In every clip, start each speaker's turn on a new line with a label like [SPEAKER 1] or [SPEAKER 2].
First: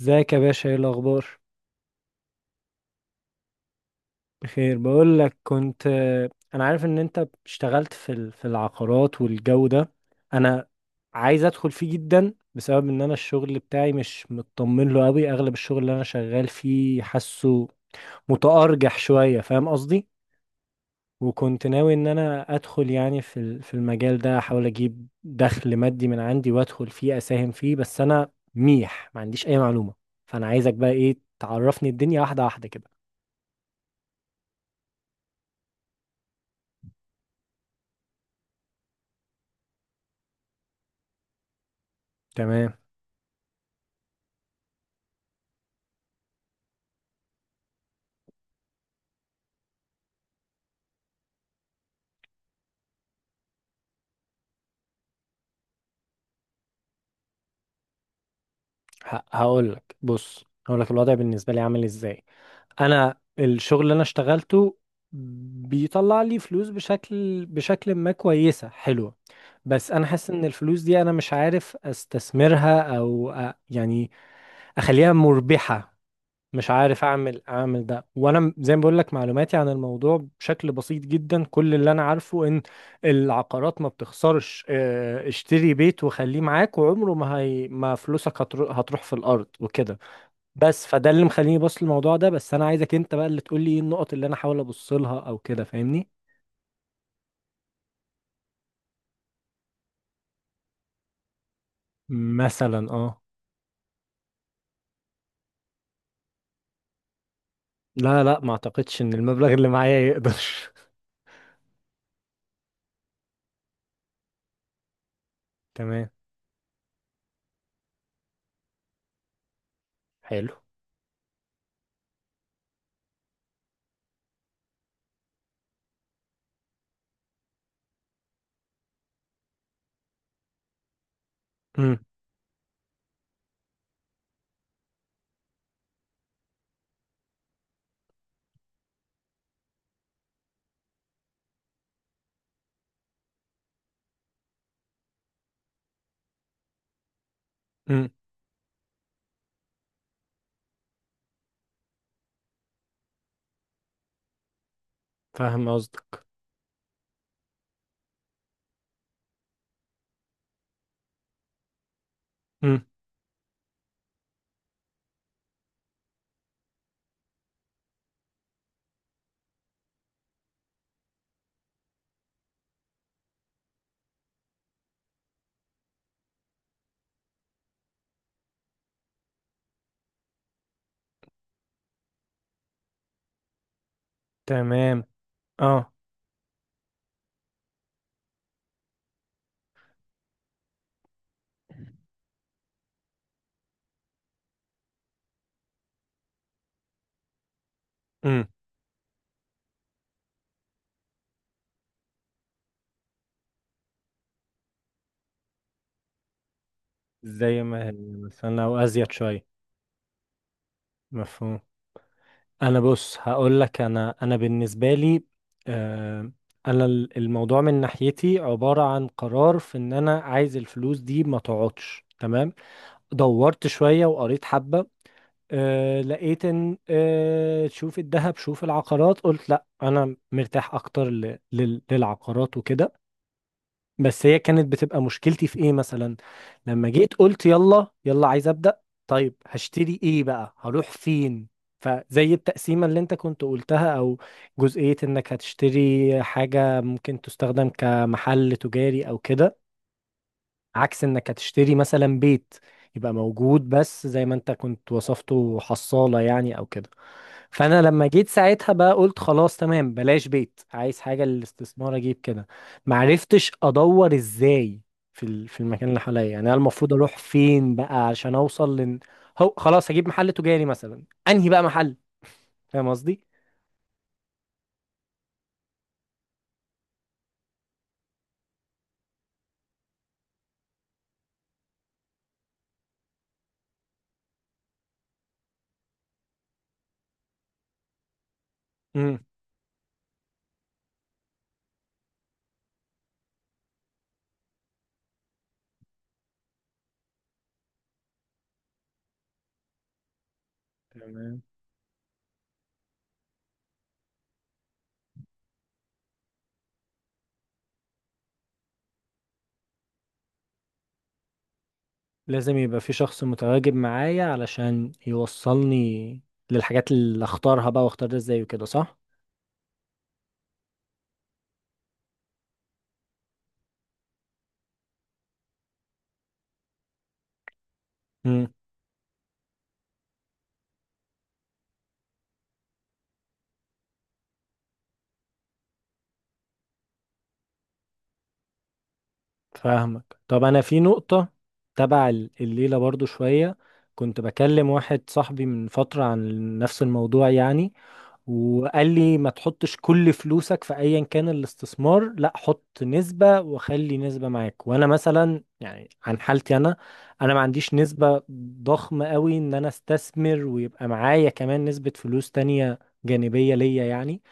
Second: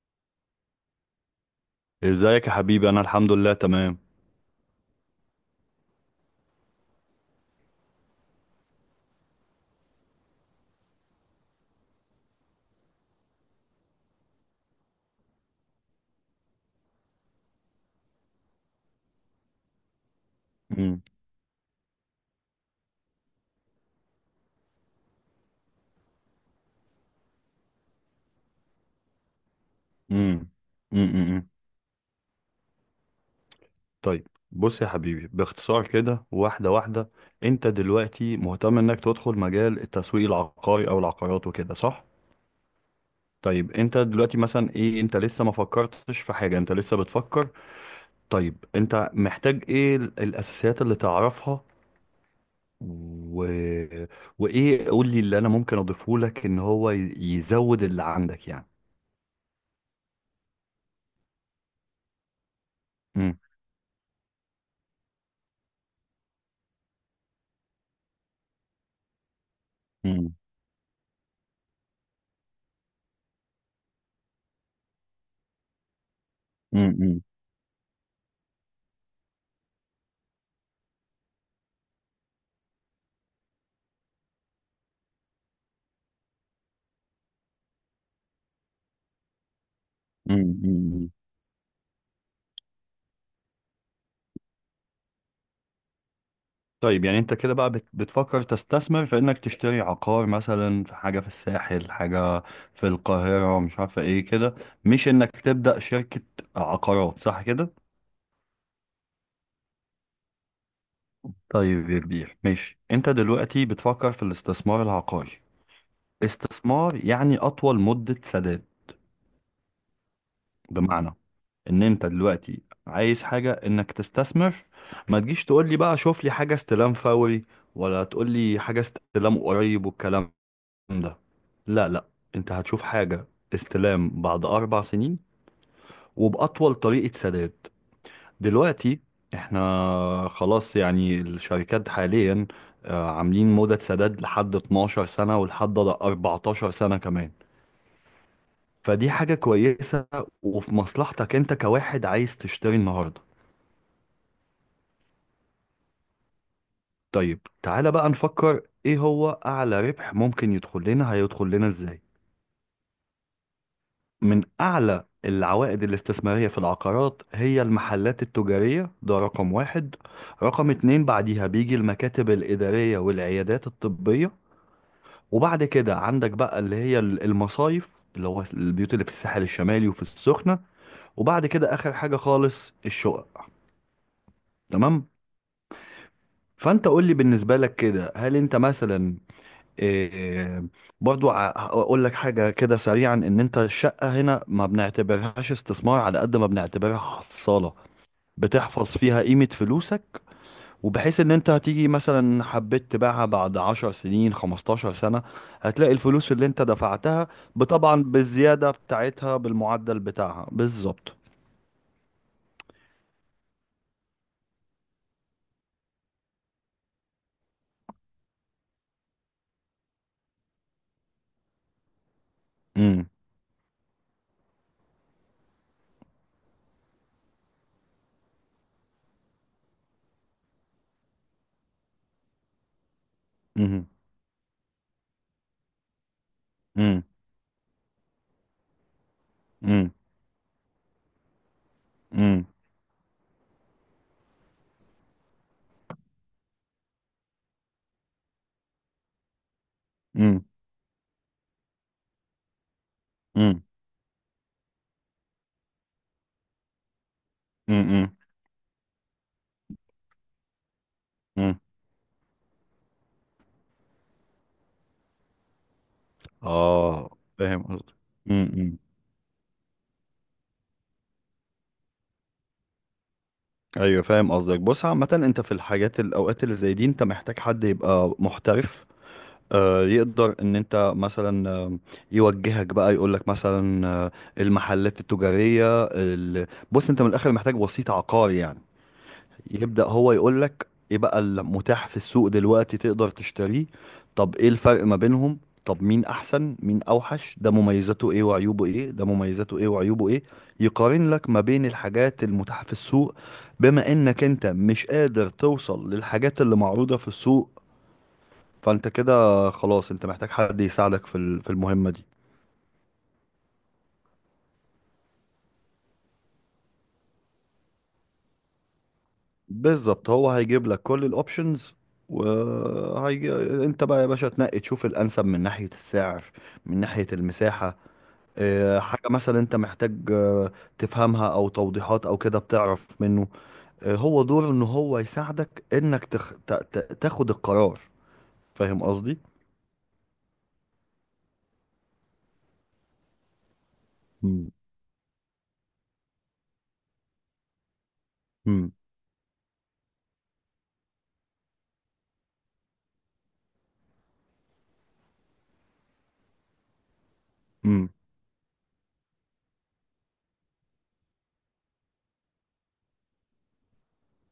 [SPEAKER 1] ازيك يا باشا، ايه الاخبار؟
[SPEAKER 2] ازيك يا حبيبي، انا الحمد لله تمام.
[SPEAKER 1] بخير، بقول لك كنت انا عارف ان انت اشتغلت في في العقارات والجو ده. انا عايز ادخل فيه جدا، بسبب ان انا الشغل بتاعي مش مطمن له قوي. اغلب الشغل اللي انا شغال فيه حاسه متأرجح شوية، فاهم قصدي؟
[SPEAKER 2] امم.
[SPEAKER 1] وكنت ناوي ان انا ادخل يعني في في المجال ده، احاول اجيب دخل مادي من عندي وادخل فيه اساهم فيه، بس انا ميح ما عنديش اي معلومة. فانا
[SPEAKER 2] امم.
[SPEAKER 1] عايزك بقى ايه،
[SPEAKER 2] امم.
[SPEAKER 1] تعرفني الدنيا واحدة واحدة كده.
[SPEAKER 2] طيب بص يا حبيبي، باختصار كده واحده واحده. انت دلوقتي مهتم انك تدخل مجال التسويق العقاري او العقارات وكده، صح؟
[SPEAKER 1] تمام.
[SPEAKER 2] طيب انت دلوقتي مثلا ايه، انت لسه ما فكرتش في حاجه، انت لسه بتفكر؟ طيب انت محتاج ايه الاساسيات اللي تعرفها، و... وايه قول لي اللي انا ممكن اضيفه لك ان هو يزود اللي عندك يعني.
[SPEAKER 1] هقول لك، بص، هقول لك الوضع بالنسبه لي عامل ازاي. انا الشغل اللي انا اشتغلته بيطلع لي فلوس بشكل ما كويسه حلوه. بس انا حاسس
[SPEAKER 2] امم.
[SPEAKER 1] ان الفلوس دي، انا مش عارف استثمرها او يعني اخليها مربحه. مش عارف
[SPEAKER 2] امم.
[SPEAKER 1] اعمل ده، وانا زي ما بقول لك معلوماتي عن الموضوع بشكل بسيط جدا. كل اللي انا عارفه ان العقارات ما بتخسرش، اشتري بيت وخليه معاك وعمره ما هي، ما فلوسك هتروح في الارض وكده. بس فده
[SPEAKER 2] امم.
[SPEAKER 1] اللي مخليني بص للموضوع ده، بس انا عايزك انت بقى اللي تقول لي ايه النقط اللي انا احاول ابص لها او كده، فاهمني؟
[SPEAKER 2] طيب يعني انت كده بقى بتفكر تستثمر في انك تشتري عقار، مثلا في حاجة في الساحل، حاجة في
[SPEAKER 1] مثلا اه.
[SPEAKER 2] القاهرة، مش عارفة ايه كده. مش انك تبدأ شركة عقارات، صح كده؟
[SPEAKER 1] لا لا، ما اعتقدش ان المبلغ اللي معايا يقدر.
[SPEAKER 2] طيب يا كبير ماشي، انت دلوقتي بتفكر في الاستثمار العقاري.
[SPEAKER 1] تمام.
[SPEAKER 2] استثمار يعني اطول مدة سداد.
[SPEAKER 1] حلو.
[SPEAKER 2] بمعنى ان انت دلوقتي عايز حاجة انك تستثمر، ما تجيش تقول لي بقى شوف لي حاجة استلام فوري، ولا تقول لي حاجة استلام قريب والكلام ده. لا
[SPEAKER 1] امم.
[SPEAKER 2] لا، انت هتشوف حاجة استلام بعد 4 سنين وبأطول طريقة سداد. دلوقتي احنا خلاص يعني، الشركات حاليا عاملين مدة سداد لحد 12 سنة ولحد 14 سنة كمان.
[SPEAKER 1] امم.
[SPEAKER 2] فدي حاجة كويسة وفي مصلحتك انت كواحد عايز تشتري النهاردة.
[SPEAKER 1] فاهم قصدك.
[SPEAKER 2] طيب تعالى بقى نفكر ايه هو أعلى ربح ممكن يدخل لنا، هيدخل لنا ازاي.
[SPEAKER 1] امم.
[SPEAKER 2] من أعلى العوائد الاستثمارية في العقارات هي المحلات التجارية، ده رقم واحد. رقم اتنين بعديها بيجي المكاتب الإدارية والعيادات الطبية. وبعد كده عندك بقى اللي هي المصايف، اللي هو البيوت اللي في الساحل الشمالي وفي السخنة. وبعد كده آخر حاجة خالص الشقق.
[SPEAKER 1] تمام.
[SPEAKER 2] تمام.
[SPEAKER 1] اه.
[SPEAKER 2] فأنت قول لي بالنسبة لك كده، هل أنت مثلا إيه، برضو هقول لك حاجة كده سريعا، إن أنت الشقة هنا ما بنعتبرهاش استثمار على قد ما بنعتبرها حصالة،
[SPEAKER 1] امم.
[SPEAKER 2] بتحفظ فيها قيمة فلوسك. وبحيث ان انت هتيجي مثلا حبيت تبيعها بعد 10 سنين 15 سنة، هتلاقي الفلوس اللي انت دفعتها
[SPEAKER 1] زي ما هي
[SPEAKER 2] طبعا
[SPEAKER 1] مثلا،
[SPEAKER 2] بالزيادة
[SPEAKER 1] او ازيد
[SPEAKER 2] بتاعتها
[SPEAKER 1] شويه.
[SPEAKER 2] بالمعدل بتاعها بالظبط.
[SPEAKER 1] مفهوم. انا، بص، هقول لك، انا بالنسبه لي، آه انا الموضوع من ناحيتي عباره عن قرار في ان انا عايز الفلوس دي ما تقعدش. تمام.
[SPEAKER 2] امم.
[SPEAKER 1] دورت شويه وقريت حبه، لقيت ان، شوف الذهب شوف العقارات، قلت لا انا مرتاح اكتر للعقارات وكده.
[SPEAKER 2] امم.
[SPEAKER 1] بس هي كانت بتبقى مشكلتي في ايه مثلا، لما
[SPEAKER 2] امم.
[SPEAKER 1] جيت قلت يلا يلا عايز ابدا. طيب،
[SPEAKER 2] امم.
[SPEAKER 1] هشتري ايه بقى؟ هروح فين؟ فزي
[SPEAKER 2] امم.
[SPEAKER 1] التقسيمة اللي انت كنت قلتها، او جزئية انك هتشتري حاجة ممكن تستخدم كمحل تجاري او كده.
[SPEAKER 2] امم.
[SPEAKER 1] عكس انك هتشتري مثلا بيت يبقى
[SPEAKER 2] امم.
[SPEAKER 1] موجود، بس زي ما انت كنت وصفته حصالة يعني، او كده. فانا لما
[SPEAKER 2] امم.
[SPEAKER 1] جيت ساعتها بقى قلت خلاص، تمام، بلاش بيت، عايز حاجه
[SPEAKER 2] امم.
[SPEAKER 1] للاستثمار، اجيب كده. معرفتش ادور ازاي، في في المكان اللي حواليا، يعني انا المفروض
[SPEAKER 2] اه،
[SPEAKER 1] اروح
[SPEAKER 2] فاهم
[SPEAKER 1] فين
[SPEAKER 2] قصدك.
[SPEAKER 1] بقى عشان اوصل
[SPEAKER 2] امم.
[SPEAKER 1] لن. هو خلاص هجيب محل تجاري مثلا، انهي بقى محل؟ فاهم قصدي؟
[SPEAKER 2] ايوه فاهم قصدك. بص عامة، انت في الحاجات الاوقات اللي زي دي انت محتاج حد يبقى محترف، يقدر ان انت مثلا، يوجهك بقى يقول لك مثلا، المحلات التجارية بص، انت من الاخر محتاج وسيط عقاري يعني،
[SPEAKER 1] امم.
[SPEAKER 2] يبدأ هو يقول لك ايه بقى المتاح في السوق دلوقتي تقدر تشتريه. طب ايه الفرق ما بينهم، طب مين احسن مين اوحش، ده مميزاته ايه وعيوبه ايه، ده مميزاته ايه وعيوبه ايه. يقارن لك ما
[SPEAKER 1] تمام.
[SPEAKER 2] بين الحاجات المتاحة في السوق، بما انك انت مش قادر توصل للحاجات اللي معروضة في السوق. فانت كده خلاص انت محتاج حد يساعدك في المهمة دي.
[SPEAKER 1] لازم يبقى في شخص متواجد معايا علشان يوصلني للحاجات اللي اختارها بقى، واختار ده ازاي وكده، صح؟
[SPEAKER 2] بالظبط، هو هيجيب لك كل الاوبشنز وهي... انت بقى يا باشا تنقي تشوف الانسب من ناحية السعر، من ناحية المساحة، اه، حاجة مثلا انت محتاج تفهمها او توضيحات او كده بتعرف منه. اه، هو دوره ان هو يساعدك انك تاخد القرار. فاهم قصدي؟
[SPEAKER 1] فاهمك، طب انا في نقطة تبع الليلة برضو شوية. كنت
[SPEAKER 2] مم.
[SPEAKER 1] بكلم واحد صاحبي من فترة عن نفس الموضوع يعني.
[SPEAKER 2] مم.
[SPEAKER 1] وقال لي ما تحطش كل فلوسك في ايا كان الاستثمار، لا، حط نسبة وخلي نسبة معاك، وانا مثلا يعني عن حالتي انا. انا ما عنديش
[SPEAKER 2] مم.
[SPEAKER 1] نسبة ضخمة قوي ان انا استثمر ويبقى معايا كمان نسبة فلوس تانية جانبية ليا يعني.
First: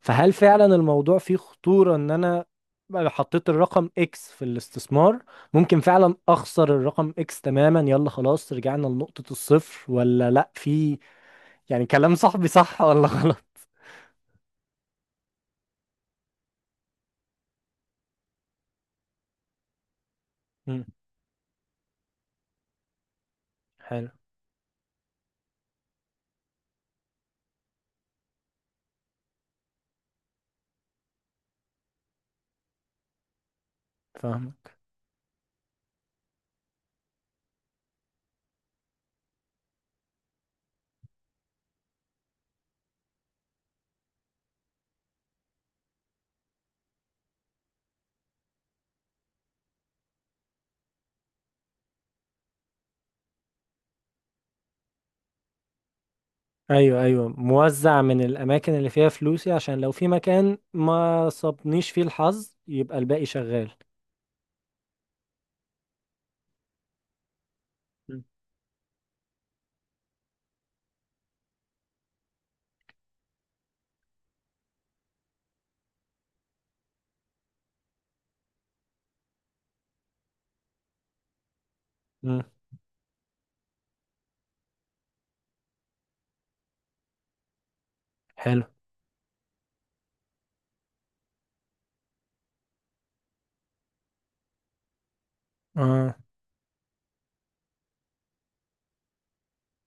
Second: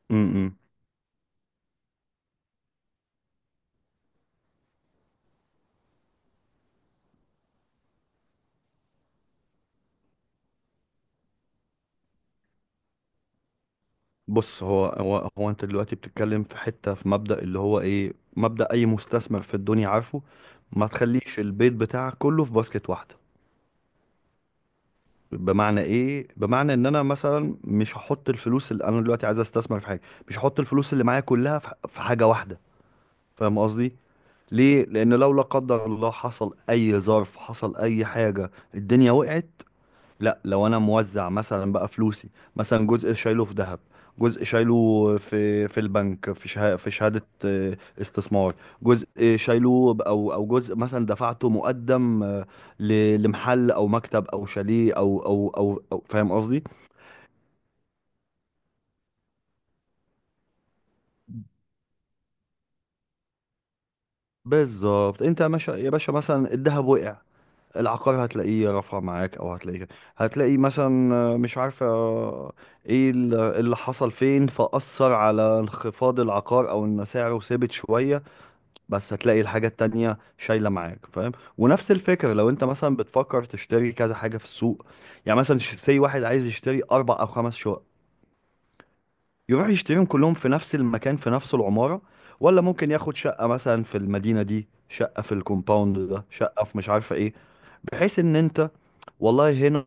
[SPEAKER 1] فهل
[SPEAKER 2] مم.
[SPEAKER 1] فعلا الموضوع فيه خطورة ان انا بقى حطيت الرقم اكس في الاستثمار، ممكن فعلا اخسر الرقم اكس تماما، يلا خلاص، رجعنا لنقطة الصفر، ولا لا، في يعني، كلام صاحبي صح ولا غلط؟
[SPEAKER 2] بص، هو انت دلوقتي بتتكلم في حتة في مبدأ، اللي هو ايه، مبدأ اي مستثمر في الدنيا عارفه:
[SPEAKER 1] مم،
[SPEAKER 2] ما تخليش البيت بتاعك كله في باسكت واحدة.
[SPEAKER 1] حلو.
[SPEAKER 2] بمعنى ايه؟ بمعنى ان انا مثلا مش هحط الفلوس اللي انا دلوقتي عايز استثمر في حاجة، مش هحط الفلوس اللي معايا كلها في حاجة واحدة. فاهم قصدي؟
[SPEAKER 1] فاهمك،
[SPEAKER 2] ليه؟ لان لو لا قدر الله حصل اي ظرف، حصل اي حاجة، الدنيا وقعت. لا، لو انا موزع مثلا بقى فلوسي، مثلا جزء شايله في ذهب، جزء شايله في البنك، في شهادة استثمار، جزء شايله ب- او او جزء مثلا دفعته مقدم، لمحل او مكتب او شاليه او فاهم قصدي.
[SPEAKER 1] ايوه ايوه، موزع من الاماكن اللي فيها فلوسي، عشان لو في مكان ما صابنيش فيه الحظ يبقى الباقي شغال.
[SPEAKER 2] بالظبط. انت يا باشا يا باشا، مثلا الذهب وقع،
[SPEAKER 1] مم.
[SPEAKER 2] العقار هتلاقيه رفع معاك، او هتلاقي مثلا، مش عارفه، ايه اللي حصل فين فأثر على انخفاض العقار، او ان سعره ثابت شويه، بس هتلاقي الحاجه التانية شايله معاك. فاهم؟ ونفس الفكره
[SPEAKER 1] مم،
[SPEAKER 2] لو انت مثلا بتفكر تشتري كذا حاجه في السوق، يعني مثلا سي واحد عايز يشتري 4 او 5 شقق،
[SPEAKER 1] حلو،
[SPEAKER 2] يروح يشتريهم كلهم في نفس المكان في نفس العماره؟ ولا ممكن ياخد شقه مثلا في المدينه دي، شقه في الكومباوند
[SPEAKER 1] اه.
[SPEAKER 2] ده، شقه في مش عارفه ايه، بحيث ان انت والله هنا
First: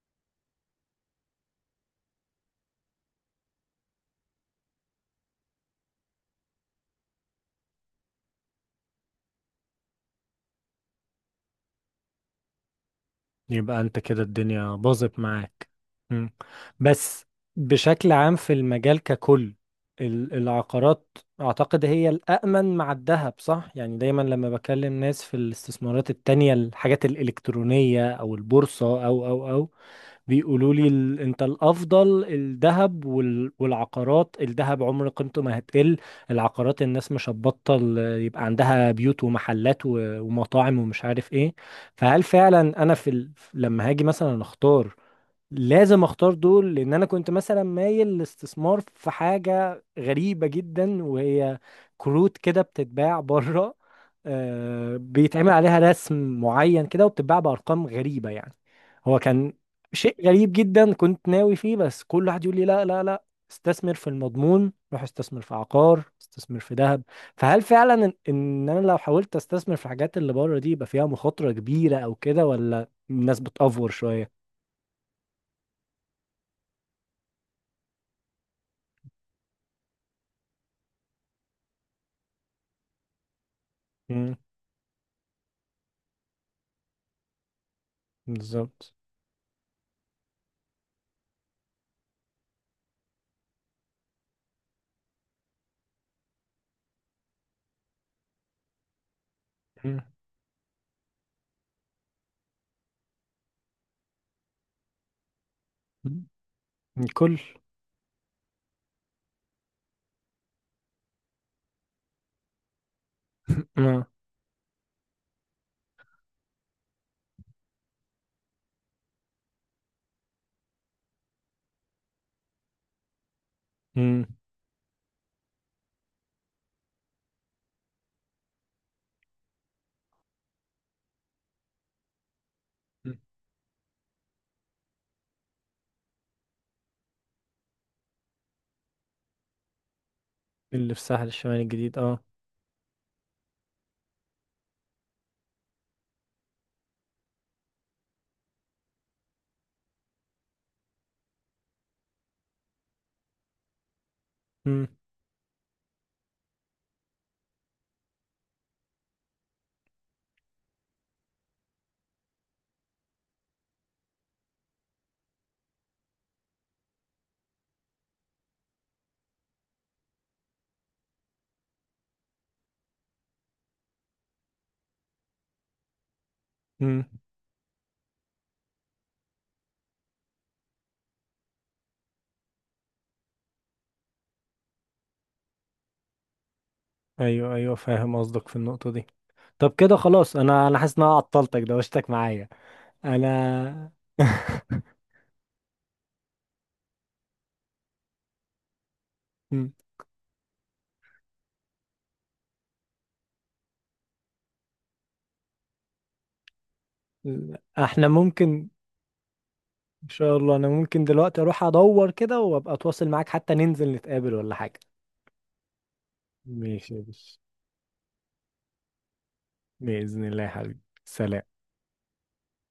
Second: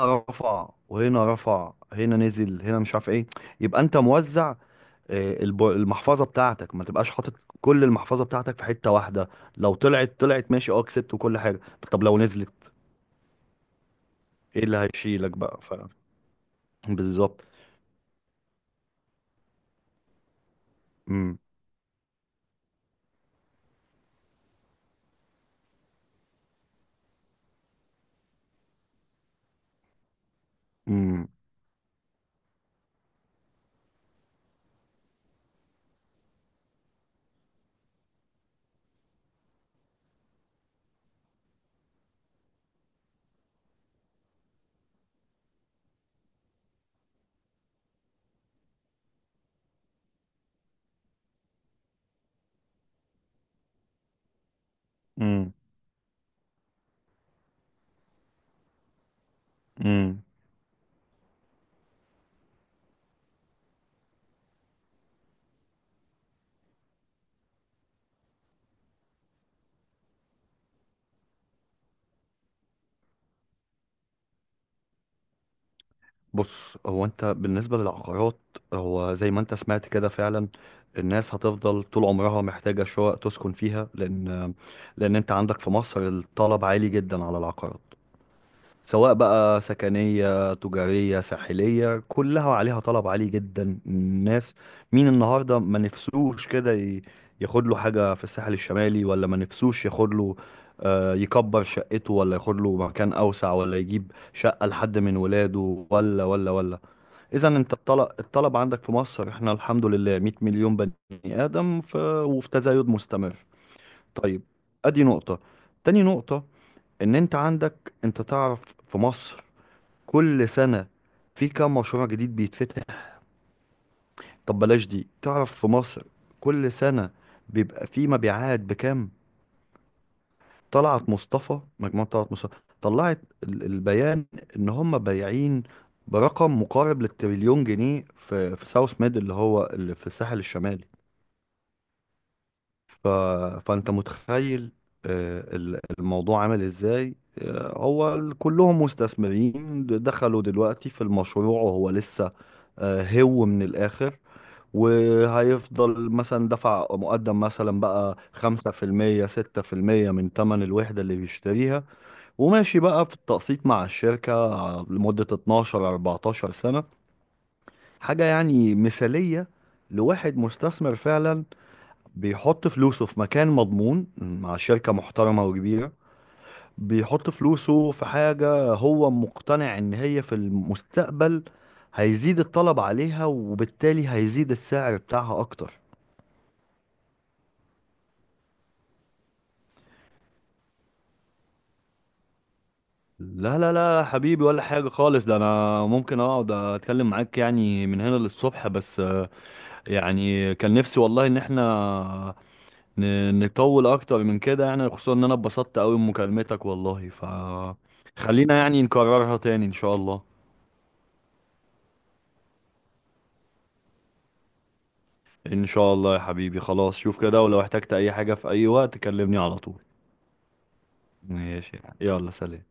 [SPEAKER 2] رفع وهنا رفع هنا نزل هنا مش عارف ايه، يبقى انت موزع. المحفظه بتاعتك ما تبقاش حاطط كل المحفظه بتاعتك في حته واحده. لو طلعت طلعت ماشي، اه كسبت وكل حاجه. طب لو نزلت
[SPEAKER 1] يبقى انت كده
[SPEAKER 2] ايه
[SPEAKER 1] الدنيا
[SPEAKER 2] اللي
[SPEAKER 1] باظت
[SPEAKER 2] هيشيلك بقى
[SPEAKER 1] معاك. مم. بس.
[SPEAKER 2] بالظبط.
[SPEAKER 1] بشكل عام في المجال ككل، العقارات
[SPEAKER 2] امم.
[SPEAKER 1] اعتقد هي الأأمن مع الذهب صح، يعني دايما لما بكلم ناس في الاستثمارات التانية، الحاجات الإلكترونية او البورصة او. بيقولوا لي
[SPEAKER 2] امم.
[SPEAKER 1] انت الافضل الذهب والعقارات، الذهب عمر قيمته ما هتقل. العقارات الناس مش هتبطل يبقى عندها بيوت ومحلات ومطاعم ومش عارف ايه. فهل فعلا انا في لما هاجي مثلا اختار لازم اختار دول، لان انا كنت مثلا مايل للاستثمار في حاجة غريبة جدا، وهي كروت كده بتتباع بره. بيتعمل
[SPEAKER 2] امم.
[SPEAKER 1] عليها رسم معين كده وبتتباع بارقام غريبة يعني. هو كان
[SPEAKER 2] امم.
[SPEAKER 1] شيء غريب جدا كنت ناوي فيه، بس كل واحد يقول لي لا لا لا، استثمر في المضمون، روح استثمر في عقار، استثمر في ذهب. فهل فعلا إن انا لو حاولت استثمر في الحاجات اللي بره دي يبقى فيها مخاطرة كبيرة او كده، ولا الناس بتأفور شوية؟
[SPEAKER 2] بص، هو انت بالنسبة للعقارات، هو زي ما انت سمعت كده فعلا، الناس هتفضل طول عمرها محتاجة شقق تسكن فيها، لان انت عندك في مصر الطلب عالي جدا على العقارات.
[SPEAKER 1] بالظبط.
[SPEAKER 2] سواء بقى سكنية تجارية ساحلية كلها عليها طلب عالي جدا. الناس مين النهاردة ما نفسوش كده ياخد له حاجة في الساحل الشمالي؟ ولا ما نفسوش
[SPEAKER 1] مم.
[SPEAKER 2] ياخد له، يكبر شقته، ولا ياخد له مكان أوسع، ولا يجيب شقة لحد من ولاده، ولا
[SPEAKER 1] مم.
[SPEAKER 2] ولا ولا.
[SPEAKER 1] الكل.
[SPEAKER 2] اذا انت الطلب عندك في مصر، احنا الحمد لله 100 مليون بني ادم وفي تزايد مستمر.
[SPEAKER 1] اه.
[SPEAKER 2] طيب، ادي نقطة. تاني نقطة ان انت عندك، انت تعرف في مصر كل سنة في كام مشروع جديد بيتفتح؟
[SPEAKER 1] مم.
[SPEAKER 2] طب بلاش دي، تعرف في مصر كل سنة بيبقى في مبيعات بكام؟ طلعت مصطفى، مجموعة طلعت مصطفى طلعت البيان ان هم بايعين برقم مقارب للتريليون جنيه، في ساوث ميد اللي هو اللي في الساحل الشمالي.
[SPEAKER 1] اللي في الساحل الشمالي الجديد، اه.
[SPEAKER 2] ف... فانت متخيل الموضوع عامل ازاي، كلهم مستثمرين دخلوا دلوقتي في المشروع وهو لسه، هو من الاخر.
[SPEAKER 1] مم.
[SPEAKER 2] وهيفضل مثلا دفع مقدم مثلا بقى 5% 6% من تمن الوحدة اللي بيشتريها، وماشي بقى في التقسيط مع الشركة لمدة 12 14 سنة. حاجة يعني مثالية لواحد مستثمر فعلا، بيحط فلوسه في مكان مضمون مع شركة محترمة وكبيرة،
[SPEAKER 1] مم.
[SPEAKER 2] بيحط فلوسه في حاجة هو مقتنع إن هي في المستقبل هيزيد الطلب عليها وبالتالي هيزيد السعر بتاعها أكتر.
[SPEAKER 1] ايوه ايوه، فاهم قصدك في النقطة دي. طب كده خلاص، انا حاسس ان انا عطلتك دوشتك معايا،
[SPEAKER 2] لا لا
[SPEAKER 1] انا.
[SPEAKER 2] لا يا حبيبي، ولا حاجة خالص، ده أنا ممكن أقعد أتكلم معاك يعني من هنا للصبح بس،
[SPEAKER 1] مم.
[SPEAKER 2] يعني كان نفسي والله إن إحنا نطول أكتر من كده، يعني خصوصا إن أنا اتبسطت أوي بمكالمتك والله،
[SPEAKER 1] لا، احنا
[SPEAKER 2] فخلينا
[SPEAKER 1] ممكن.
[SPEAKER 2] يعني نكررها تاني إن شاء
[SPEAKER 1] ان
[SPEAKER 2] الله.
[SPEAKER 1] شاء الله انا ممكن دلوقتي اروح ادور كده وابقى اتواصل معاك، حتى ننزل نتقابل ولا حاجة.
[SPEAKER 2] ان شاء الله يا حبيبي،
[SPEAKER 1] ماشي
[SPEAKER 2] خلاص
[SPEAKER 1] يا
[SPEAKER 2] شوف
[SPEAKER 1] باشا،
[SPEAKER 2] كده، ولو احتجت اي حاجة في اي وقت كلمني على طول.
[SPEAKER 1] بإذن الله يا حبيبي، سلام.
[SPEAKER 2] ماشي، يلا سلام.